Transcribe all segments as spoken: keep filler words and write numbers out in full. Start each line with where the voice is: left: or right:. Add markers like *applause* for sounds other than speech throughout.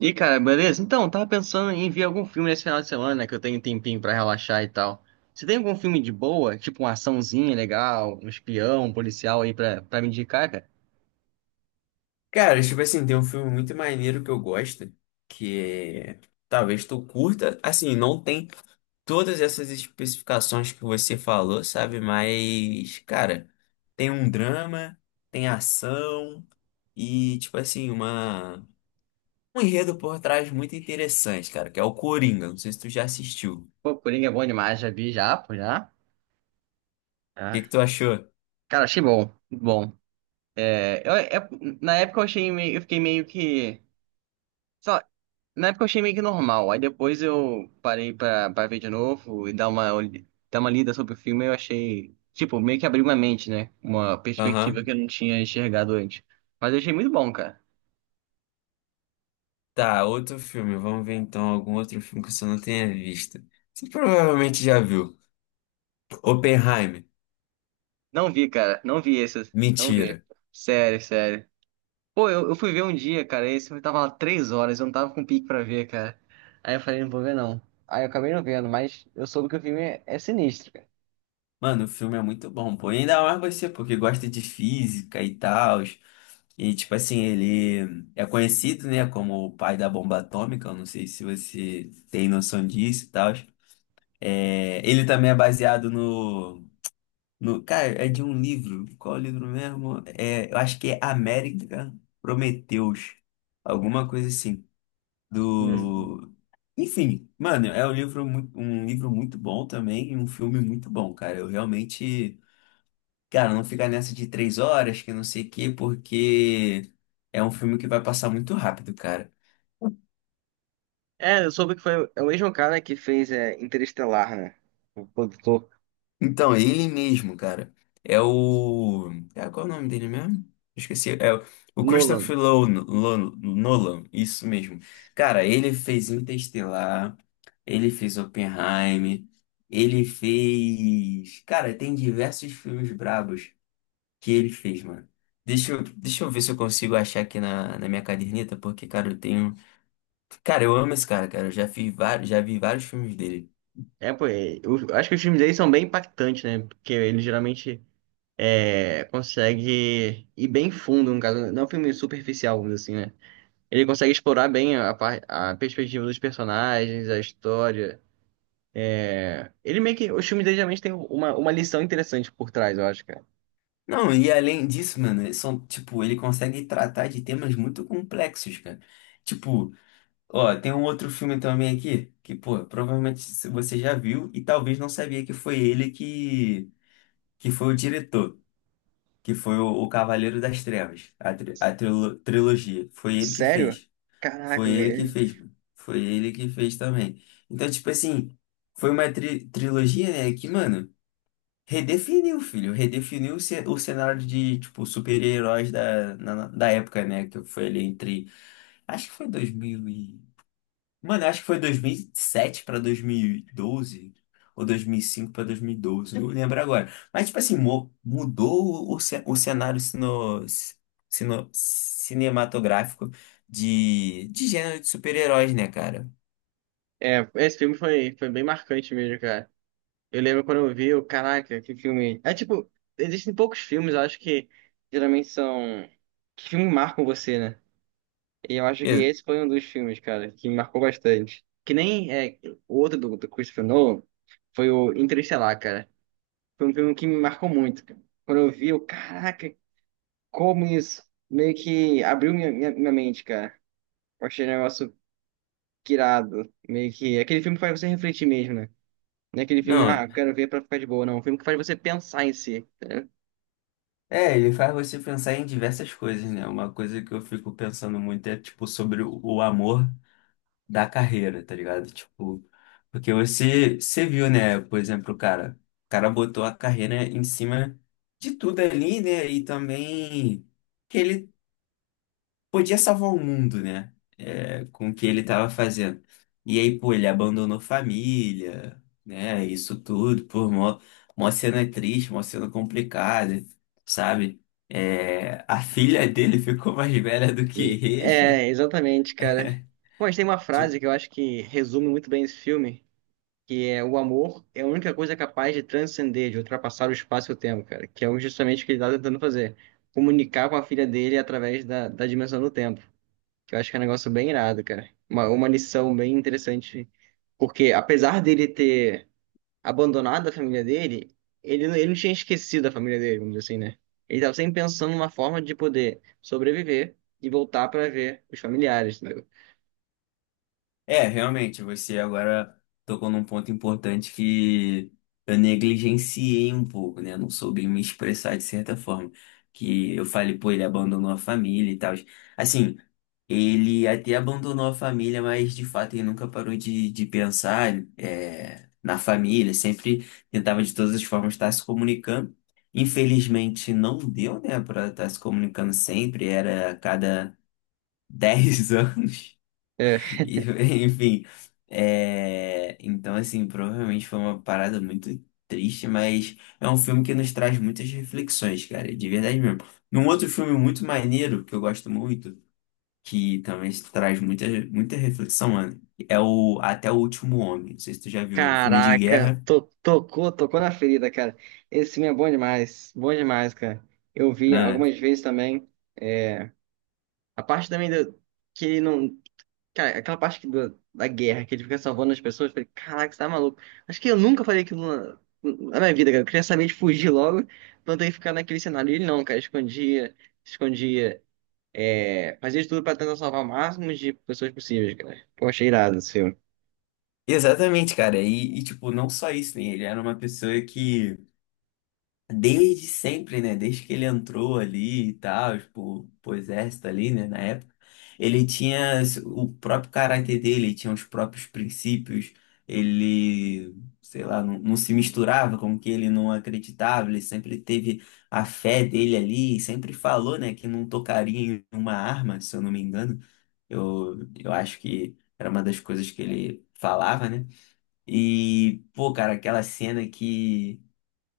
right: E cara, beleza? Então, tava pensando em ver algum filme nesse final de semana, né? Que eu tenho um tempinho pra relaxar e tal. Você tem algum filme de boa, tipo uma açãozinha legal, um espião, um policial aí pra, pra me indicar, cara?
left: Cara, tipo assim, tem um filme muito maneiro que eu gosto, que é- talvez tu curta, assim, não tem todas essas especificações que você falou, sabe? Mas, cara, tem um drama, tem ação e, tipo assim, uma um enredo por trás muito interessante, cara, que é o Coringa. Não sei se tu já assistiu.
right: Pô, Coringa é bom demais, já vi já, pô, já.
left: O
right: Já.
left: que que tu achou?
right: Cara, achei bom, muito bom. É, eu- é- Na época eu achei meio, eu fiquei meio que, sei lá, na época eu achei meio que normal. Aí depois eu parei pra, pra ver de novo e dar uma, olh- dar uma lida sobre o filme. Eu achei, tipo, meio que abriu uma mente, né? Uma perspectiva
left: Aham.
right: que eu não tinha enxergado antes. Mas eu achei muito bom, cara.
left: Tá, outro filme. Vamos ver então algum outro filme que você não tenha visto. Você provavelmente já viu. Oppenheimer.
right: Não vi, cara. Não vi esse. Não vi.
left: Mentira.
right: Sério, sério. Pô, eu, eu fui ver um dia, cara. Esse filme tava lá três horas. Eu não tava com pique pra ver, cara. Aí eu falei, não vou ver, não. Aí eu acabei não vendo, mas eu soube que o filme é, é sinistro, cara.
left: Mano, o filme é muito bom, pô. E ainda mais você, porque gosta de física e tal. E, tipo assim, ele é conhecido, né, como o pai da bomba atômica. Eu não sei se você tem noção disso e tal. É... Ele também é baseado no, no. Cara, é de um livro. Qual é o livro mesmo? É... Eu acho que é América Prometeus. Alguma coisa assim.
right: Hum.
left: Do. Enfim, mano, é um livro muito, um livro muito bom também e um filme muito bom, cara. Eu realmente. Cara, não fica nessa de três horas, que não sei o quê, porque é um filme que vai passar muito rápido, cara.
right: É, eu soube que foi é o mesmo cara que fez é, Interestelar, né? O produtor
left: Então, é ele mesmo, cara. É o. É, qual é o nome dele mesmo? Esqueci. É o o
right: Nolan.
left: Christopher Lo- Lo- Nolan, isso mesmo. Cara, ele fez Interestelar, ele fez Oppenheimer, ele fez. Cara, tem diversos filmes brabos que ele fez, mano. Deixa eu, deixa eu ver se eu consigo achar aqui na, na minha caderneta, porque, cara, eu tenho. Cara, eu amo esse cara, cara. Eu já vi vários, já vi vários filmes dele.
right: É, pô, é, eu acho que os filmes dele são bem impactantes, né? Porque ele geralmente é, consegue ir bem fundo, no caso, não é um filme superficial, vamos dizer assim, né? Ele consegue explorar bem a, par- a perspectiva dos personagens, a história. Ele meio que. Os filmes dele geralmente têm uma, uma lição interessante por trás, eu acho, cara.
left: Não, e além disso, mano, eles são, tipo, ele consegue tratar de temas muito complexos, cara. Tipo, ó, tem um outro filme também aqui que, pô, provavelmente você já viu e talvez não sabia que foi ele que, que foi o diretor, que foi o, o Cavaleiro das Trevas, a, tri- a trilo- trilogia. Foi ele que
right: Sério?
left: fez. Foi
right: Caraca,
left: ele que
right: velho.
left: fez, mano. Foi ele que fez também. Então, tipo assim, foi uma tri- trilogia, né, que, mano. Redefiniu, filho. Redefiniu o ce- o cenário de, tipo, super-heróis da, na- da época, né? Que foi ali entre. Acho que foi dois mil e. Mano, acho que foi dois mil e sete pra dois mil e doze. Ou dois mil e cinco pra dois mil e doze. Não lembro agora. Mas, tipo assim, mo- mudou o, ce- o cenário sino, sino- cinematográfico de, de gênero de super-heróis, né, cara?
right: É, esse filme foi, foi bem marcante mesmo, cara. Eu lembro quando eu vi, eu, caraca, que filme. É tipo, existem poucos filmes, eu acho que geralmente são. Que filmes marcam você, né? E eu acho que
left: Ex-
right: esse foi um dos filmes, cara, que me marcou bastante. Que nem é, o outro do, do Christopher Nolan foi o Interestelar, cara. Foi um filme que me marcou muito, cara. Quando eu vi, eu, caraca, como isso meio que abriu minha, minha, minha mente, cara. Eu achei um negócio irado. Meio que. Aquele filme que faz você refletir mesmo, né? Não é aquele filme, ah,
left: Não.
right: eu quero ver pra ficar de boa, não. É um filme que faz você pensar em si.
left: É, ele faz você pensar em diversas coisas, né? Uma coisa que eu fico pensando muito é, tipo, sobre o o amor da carreira, tá ligado? Tipo, porque você, você viu, né? Por exemplo, o cara, o cara botou a carreira em cima de tudo ali, né? E também que ele podia salvar o mundo, né? É, com o que ele tava fazendo. E aí, pô, ele abandonou família, né? Isso tudo, por mó, mó cena triste, mó cena complicada, sabe? É, a filha dele *laughs* ficou mais velha do que
right: E-
left: ele.
right: É, exatamente, cara. Mas tem uma frase
left: Tipo,
right: que eu acho que resume muito bem esse filme, que é o amor é a única coisa capaz de transcender, de ultrapassar o espaço e o tempo, cara. Que é justamente o que ele tá tentando fazer. Comunicar com a filha dele através da, da dimensão do tempo. Que eu acho que é um negócio bem irado, cara. Uma, uma lição bem interessante. Porque apesar dele ter abandonado a família dele, ele, não- ele não tinha esquecido a família dele, vamos dizer assim, né? Ele estava sempre pensando numa forma de poder sobreviver e voltar para ver os familiares, entendeu?
left: é, realmente, você agora tocou num ponto importante que eu negligenciei um pouco, né? Não soube me expressar de certa forma. Que eu falei, pô, ele abandonou a família e tal. Assim, ele até abandonou a família, mas de fato ele nunca parou de, de pensar é, na família, sempre tentava de todas as formas estar se comunicando. Infelizmente não deu, né, para estar se comunicando sempre, era a cada dez *laughs* anos.
right: É,
left: E, enfim, é, então assim, provavelmente foi uma parada muito triste, mas é um filme que nos traz muitas reflexões, cara, de verdade mesmo. Num outro filme muito maneiro, que eu gosto muito, que também traz muita, muita reflexão, mano. É o Até o Último Homem. Não sei se tu já viu um filme de
right: caraca,
left: guerra.
right: to- tocou, tocou na ferida, cara. Esse filme é bom demais, bom demais, cara. Eu vi
left: Ah,
right: algumas vezes também. A parte também do, que ele não, cara, aquela parte que do- da guerra, que ele fica salvando as pessoas, eu falei, caraca, você tá maluco. Acho que eu nunca falei aquilo na, na minha vida, cara. Eu queria saber de fugir logo, pra não ter que ficar naquele cenário. E ele não, cara, escondia, escondia, é, fazia de tudo pra tentar salvar o máximo de pessoas possíveis, cara. Pô, achei irado esse filme.
left: exatamente, cara. E, e, tipo, não só isso, né? Ele era uma pessoa que desde sempre, né? Desde que ele entrou ali e tal, tipo, pro exército ali, né? Na época, ele tinha s- o próprio caráter dele, ele tinha os próprios princípios, ele, sei lá, não, não se misturava com o que ele não acreditava, ele sempre teve a fé dele ali, e sempre falou, né, que não tocaria em uma arma, se eu não me engano. Eu, eu acho que era uma das coisas que ele falava, né? E, pô, cara, aquela cena que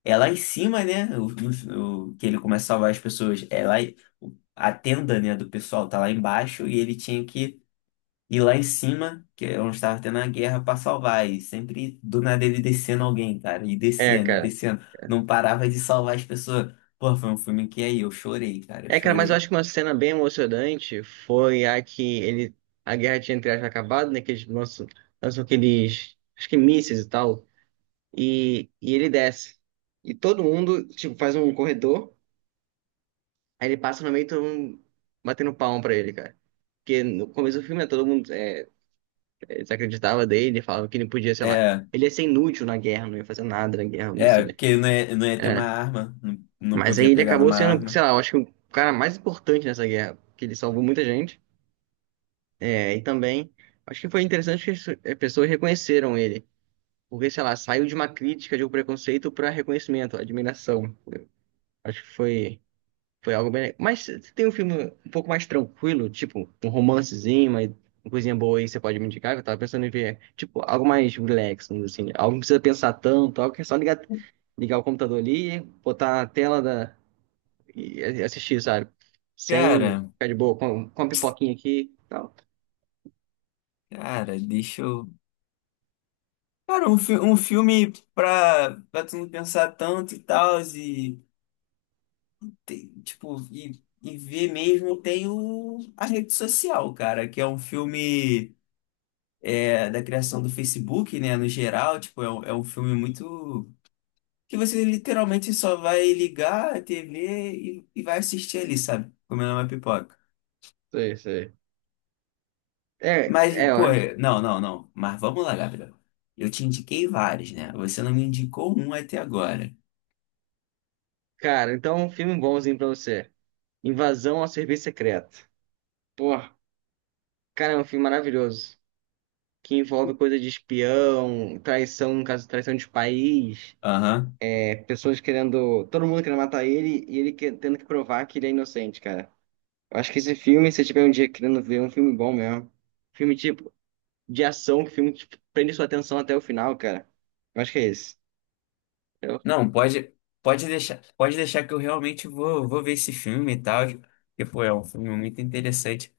left: é lá em cima, né? O, o- o- que ele começa a salvar as pessoas. É lá, em- a tenda, né, do pessoal tá lá embaixo e ele tinha que ir lá em cima, que é onde estava tendo a guerra, pra salvar. E sempre do nada ele descendo alguém, cara. E
right: É,
left: descendo, e
right: cara.
left: descendo. Não parava de salvar as pessoas. Pô, foi um filme que aí eu chorei, cara. Eu
right: É, cara, mas eu
left: chorei.
right: acho que uma cena bem emocionante foi a que ele, a guerra tinha entre aspas acabado, né, que eles lançam, lançam aqueles, acho que mísseis e tal. E, e ele desce. E todo mundo, tipo, faz um corredor, aí ele passa no meio e todo mundo batendo palma pra ele, cara. Porque no começo do filme, né, todo mundo é, é, desacreditava dele, falava que ele podia, sei lá,
left: É,
right: ele ia ser inútil na guerra, não ia fazer nada na guerra, não sei,
left: é,
right: né?
left: porque não ia, não ia ter uma
right: É.
left: arma. Não, não
right: Mas aí
left: podia
right: ele
left: pegar
right: acabou
left: numa
right: sendo, sei
left: arma.
right: lá, eu acho que o cara mais importante nessa guerra, porque ele salvou muita gente. É, e também, acho que foi interessante que as eh, pessoas reconheceram ele. Porque, sei lá, saiu de uma crítica, de um preconceito para reconhecimento, admiração. Acho que foi. Foi algo bem. Mas se tem um filme um pouco mais tranquilo, tipo um romancezinho, mas uma coisinha boa aí que você pode me indicar, que eu tava pensando em ver, tipo, algo mais relax, vamos dizer assim, algo que não precisa pensar tanto, algo que é só ligar, ligar o computador ali, botar a tela da... e assistir, sabe? Sem
left: Cara,
right: ficar de boa, com, com uma pipoquinha aqui e tal.
left: cara, deixa eu. Cara, um, fi- um filme pra, pra tu não pensar tanto e tal, e, te- tipo, e, e ver mesmo tem o, a rede social, cara, que é um filme é, da criação do Facebook, né, no geral, tipo, é, um- é um filme muito. Que você literalmente só vai ligar a T V e, e vai assistir ali, sabe? Comendo uma pipoca.
right: Sei, sei. É,
left: Mas,
right: é, ó,
left: pô, é- não, não, não, mas vamos lá, Gabriel. Eu te indiquei vários, né? Você não me indicou um até agora.
right: cara, então um filme bonzinho pra você. Invasão ao Serviço Secreto. Porra, cara, é um filme maravilhoso. Que envolve coisa de espião, traição, no caso, traição de país,
left: Aham.
right: é, pessoas querendo, todo mundo querendo matar ele e ele que- tendo que provar que ele é inocente, cara. Eu acho que esse filme, se você tiver um dia querendo ver, é um filme bom mesmo. Filme tipo de ação, que filme que prende sua atenção até o final, cara. Eu acho que é esse. Eu-
left: Não, pode, pode deixar, pode deixar que eu realmente vou, vou ver esse filme e tal, porque, pô, é um filme muito interessante.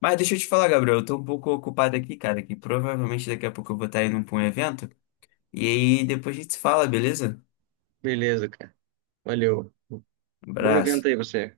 left: Mas deixa eu te falar, Gabriel, eu tô um pouco ocupado aqui, cara, que provavelmente daqui a pouco eu vou estar indo pra um evento, e aí depois a gente se fala, beleza?
right: Beleza, cara. Valeu. Bom evento
left: Abraço.
right: aí, você.